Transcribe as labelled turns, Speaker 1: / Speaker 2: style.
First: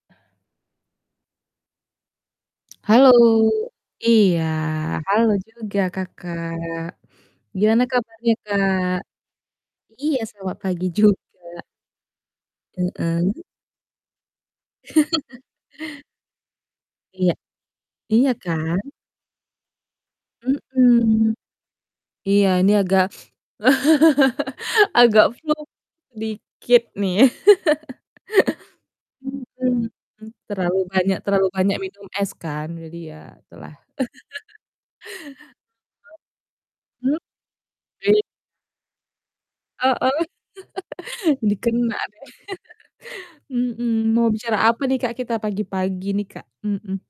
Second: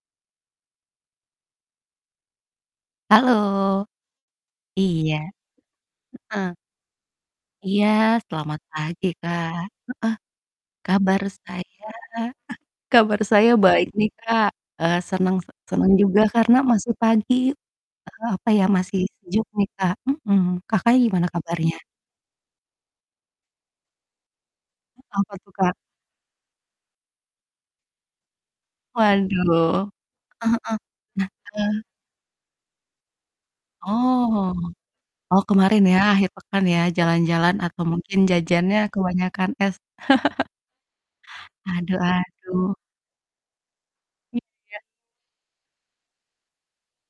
Speaker 1: Halo,
Speaker 2: Halo.
Speaker 1: iya,
Speaker 2: Iya.
Speaker 1: halo juga, Kakak.
Speaker 2: Heeh.
Speaker 1: Gimana
Speaker 2: Iya.
Speaker 1: kabarnya
Speaker 2: Selamat
Speaker 1: Kak?
Speaker 2: pagi, Kak. Heeh.
Speaker 1: Iya selamat pagi
Speaker 2: Kabar
Speaker 1: juga.
Speaker 2: saya kabar
Speaker 1: Heeh.
Speaker 2: saya baik nih, Kak. Eee, senang se senang juga karena masih
Speaker 1: Iya.
Speaker 2: pagi, eee,
Speaker 1: Iya,
Speaker 2: apa ya
Speaker 1: kan.
Speaker 2: masih sejuk nih, Kak, mhm. Kakak gimana
Speaker 1: Hmm.
Speaker 2: kabarnya?
Speaker 1: Iya ini agak agak
Speaker 2: Apa tuh,
Speaker 1: flu
Speaker 2: Kak?
Speaker 1: dikit nih.
Speaker 2: Waduh,
Speaker 1: Hmm, terlalu
Speaker 2: heeh heeh.
Speaker 1: banyak
Speaker 2: Nah
Speaker 1: terlalu banyak
Speaker 2: heeh.
Speaker 1: minum es kan, jadi ya gitulah.
Speaker 2: Oh. Oh kemarin ya, akhir pekan ya,
Speaker 1: Hmm,
Speaker 2: jalan-jalan atau
Speaker 1: oke.
Speaker 2: mungkin jajannya kebanyakan es.
Speaker 1: Heeh. di
Speaker 2: Aduh
Speaker 1: kenar,
Speaker 2: aduh.
Speaker 1: hmm. Mau bicara
Speaker 2: Iya.
Speaker 1: apa nih, Kak, kita pagi-pagi nih, Kak? Mhm.